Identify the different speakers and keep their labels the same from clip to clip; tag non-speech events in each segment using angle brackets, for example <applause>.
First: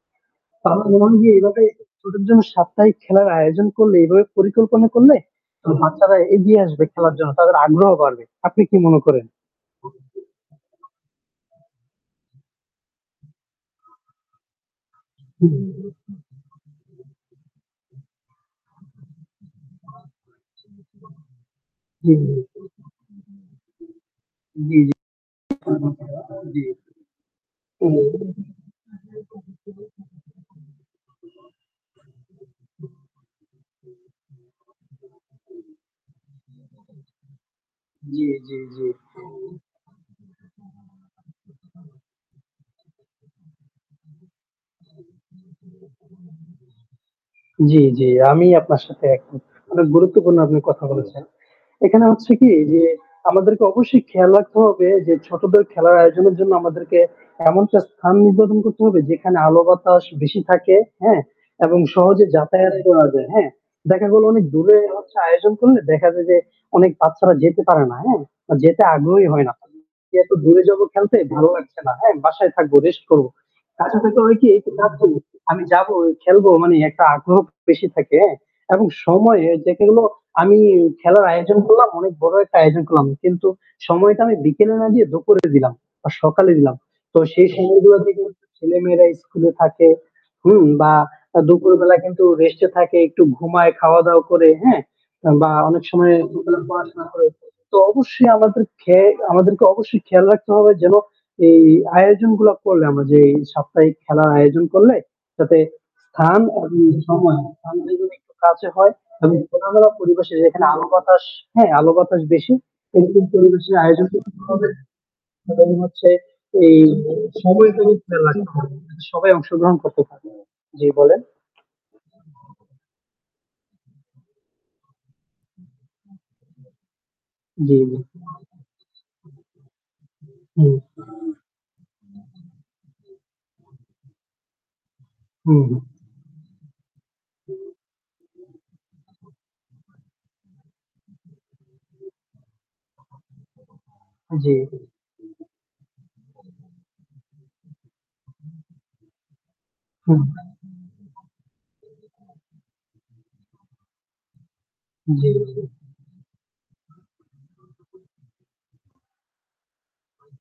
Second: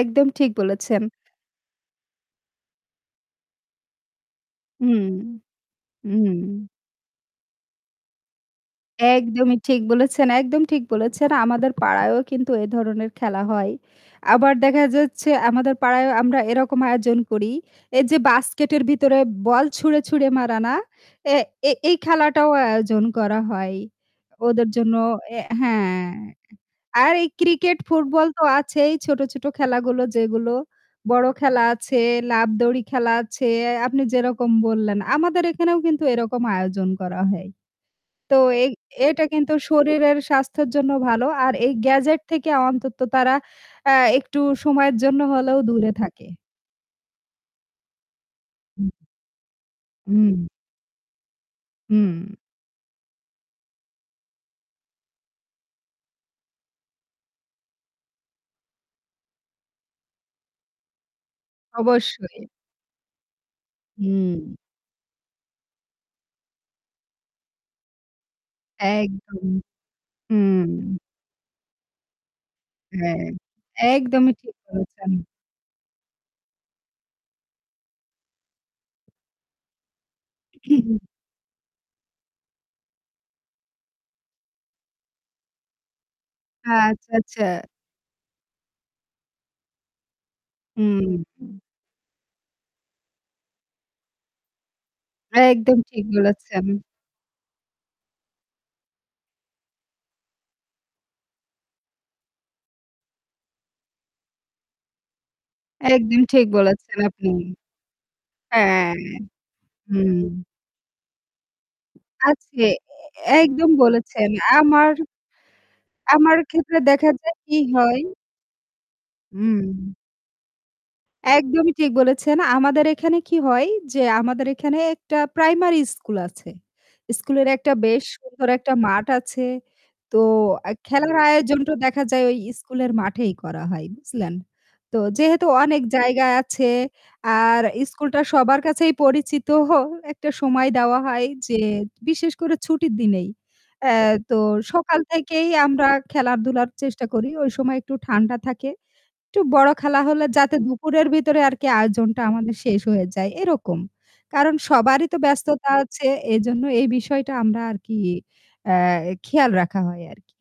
Speaker 1: একদম ঠিক বলেছেন।
Speaker 2: তারপরেও যে এভাবে ছোটদের জন্য সাপ্তাহিক খেলার আয়োজন করলে, এভাবে পরিকল্পনা
Speaker 1: হুম,
Speaker 2: করলে বাচ্চারা
Speaker 1: হুম।
Speaker 2: এগিয়ে আসবে খেলার জন্য। তাদের আগ্রহ বাড়বে। আপনি কি মনে করেন?
Speaker 1: একদমই ঠিক বলেছেন, একদম ঠিক বলেছেন। আমাদের পাড়ায়ও কিন্তু এ ধরনের খেলা হয়। আবার দেখা যাচ্ছে আমাদের
Speaker 2: হুম।
Speaker 1: পাড়ায়ও আমরা এরকম আয়োজন করি। এই যে বাস্কেটের ভিতরে বল ছুঁড়ে, ছুঁড়ে মারা না? এ এ এই
Speaker 2: জ্বী, জ্বী।
Speaker 1: খেলাটাও আয়োজন করা হয়। ওদের
Speaker 2: জ্বী, জ্বী।
Speaker 1: জন্য, এ হ্যাঁ,
Speaker 2: <unintelligible> জ্বী।
Speaker 1: আর এই ক্রিকেট,
Speaker 2: ও।
Speaker 1: ফুটবল তো আছেই ছোটো, ছোটো খেলাগুলো যেগুলো বড় খেলা আছে লাফ দৌড়ি খেলা আছে আপনি যেরকম বললেন আমাদের এখানেও কিন্তু এরকম আয়োজন করা হয়।
Speaker 2: জ্বী,
Speaker 1: তো
Speaker 2: জ্বী,
Speaker 1: এই
Speaker 2: জ্বী।
Speaker 1: এটা কিন্তু শরীরের স্বাস্থ্যের জন্য ভালো। আর এই gadget থেকে অন্তত তারা আ একটু সময়ের জন্য হলেও দূরে থাকে।
Speaker 2: জ্বী, জ্বী, আমি আপনার
Speaker 1: হুম।
Speaker 2: সাথে একমত। অনেক গুরুত্বপূর্ণ
Speaker 1: হুম।
Speaker 2: আপনি কথা বলেছেন। এখানে হচ্ছে
Speaker 1: হুম।
Speaker 2: কি যে আমাদেরকে অবশ্যই খেয়াল রাখতে হবে যে ছোটদের খেলার আয়োজনের জন্য আমাদেরকে এমনটা স্থান নির্ধারন করতে হবে যেখানে আলো-বাতাস বেশি থাকে, হ্যাঁ? এবং সহজে
Speaker 1: অবশ্যই।
Speaker 2: যাতায়াত করা যায়। হ্যাঁ? দেখা গেল অনেক
Speaker 1: হুম।
Speaker 2: দূরে হচ্ছে আয়োজন করলে দেখা যায় যে অনেক বাচ্চারা যেতে পারে না। হ্যাঁ? যেতে আগ্রহী
Speaker 1: একদম।
Speaker 2: হয় না। এত দূরে
Speaker 1: হুম।
Speaker 2: যাবো খেলতে ভালো লাগছে না। হ্যাঁ, বাসায় থাকবো, রেস্ট
Speaker 1: হ্যাঁ,
Speaker 2: করব। কাছে থাকলে
Speaker 1: একদমই
Speaker 2: হয় কি
Speaker 1: ঠিক বলেছেন।
Speaker 2: <unintelligible> আমি যাবোই, খেলবো মানে একটা আগ্রহ বেশি থাকে, হ্যাঁ? এবং সময় এই যেগুলো আমি
Speaker 1: <clears throat>
Speaker 2: খেলার আয়োজন করলাম। অনেক বড় একটা আয়োজন করলাম। কিন্তু সময়টা আমি বিকেলে না দিয়ে দুপুরে দিলাম বা সকালে দিলাম।
Speaker 1: আচ্ছা,
Speaker 2: তো
Speaker 1: আচ্ছা।
Speaker 2: সেই সময়গুলোতে কিন্তু ছেলেমেয়েরা স্কুলে থাকে, হুম? বা
Speaker 1: হুম।
Speaker 2: দুপুরবেলা কিন্তু রেস্টে থাকে একটু ঘুমায় খাওয়া দাওয়া করে, হ্যাঁ? বা
Speaker 1: একদম
Speaker 2: অনেক
Speaker 1: ঠিক
Speaker 2: সময় দুপুরে
Speaker 1: বলেছেন।
Speaker 2: পড়াশোনা করে। তো অবশ্যই আমাদের খেয়ে আমাদেরকে অবশ্যই খেয়াল রাখতে হবে যেন এই আয়োজনগুলা করলে আমরা যে এই সাপ্তাহিক খেলার আয়োজন করলে যাতে
Speaker 1: একদম
Speaker 2: স্থান
Speaker 1: ঠিক
Speaker 2: এবং
Speaker 1: বলেছেন আপনি।
Speaker 2: সময় <unintelligible> একটু কাছে
Speaker 1: হ্যাঁ।
Speaker 2: হয় এবং খোলামেলা
Speaker 1: হুম।
Speaker 2: পরিবেশে যেখানে আলো বাতাস হ্যাঁ, আলো বাতাস বেশি
Speaker 1: আছে। এ
Speaker 2: এরকম
Speaker 1: এ একদম
Speaker 2: পরিবেশে আয়োজন
Speaker 1: বলেছেন।
Speaker 2: করতে হবে
Speaker 1: আমার
Speaker 2: এবং হচ্ছে
Speaker 1: আমার
Speaker 2: এই
Speaker 1: ক্ষেত্রে দেখা যায় কি
Speaker 2: সময়ের প্রতি
Speaker 1: হয়...
Speaker 2: খেয়াল রাখতে হবে। সবাই
Speaker 1: হুম।
Speaker 2: অংশগ্রহণ করতে পারে। জ্বী বলেন?
Speaker 1: একদমই ঠিক বলেছেন। আমাদের এখানে কি হয় যে, আমাদের এখানে একটা প্রাইমারি স্কুল আছে, স্কুলের একটা
Speaker 2: জ্বী, জ্বী।
Speaker 1: বেশ সুন্দর একটা মাঠ আছে তো আ
Speaker 2: হুম।
Speaker 1: খেলার আয়োজনটা দেখা যায় ওই স্কুলের মাঠেই করা হয়, বুঝলেন? তো যেহেতু
Speaker 2: হুম, হু।
Speaker 1: অনেক জায়গা আছে আর স্কুলটা সবার কাছেই পরিচিত একটা সময় দেওয়া হয় যে বিশেষ করে ছুটির দিনেই এ তো
Speaker 2: জ্বী, জি।
Speaker 1: সকাল থেকেই আমরা খেলাধুলার চেষ্টা করি। ওই সময় একটু ঠান্ডা থাকে একটু বড় খেলা
Speaker 2: হুম।
Speaker 1: হলে যাতে দুপুরের ভিতরে আরকি আয়োজনটা আমাদের শেষ হয়ে যায় এরকম। কারণ সবারই তো
Speaker 2: জ্বী, জি।
Speaker 1: ব্যস্ততা আছে এইজন্য এই বিষয়টা আমরা আরকি আ খেয়াল রাখা হয় আরকি।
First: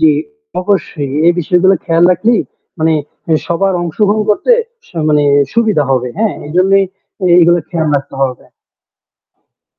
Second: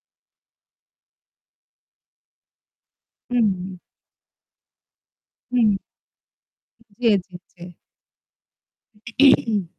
Speaker 2: জ্বী। অবশ্যই। এই বিষয়গুলো খেয়াল রাখলেই মানে
Speaker 1: হুম,
Speaker 2: সবার
Speaker 1: হুম।
Speaker 2: অংশগ্রহণ করতে স মানে
Speaker 1: হুম।
Speaker 2: সুবিধা হবে। হ্যাঁ, এইজন্যই
Speaker 1: জ্বী,
Speaker 2: এ
Speaker 1: জ্বী,
Speaker 2: এগুলো
Speaker 1: জ্বী।
Speaker 2: খেয়াল রাখতে হবে।
Speaker 1: <clears throat>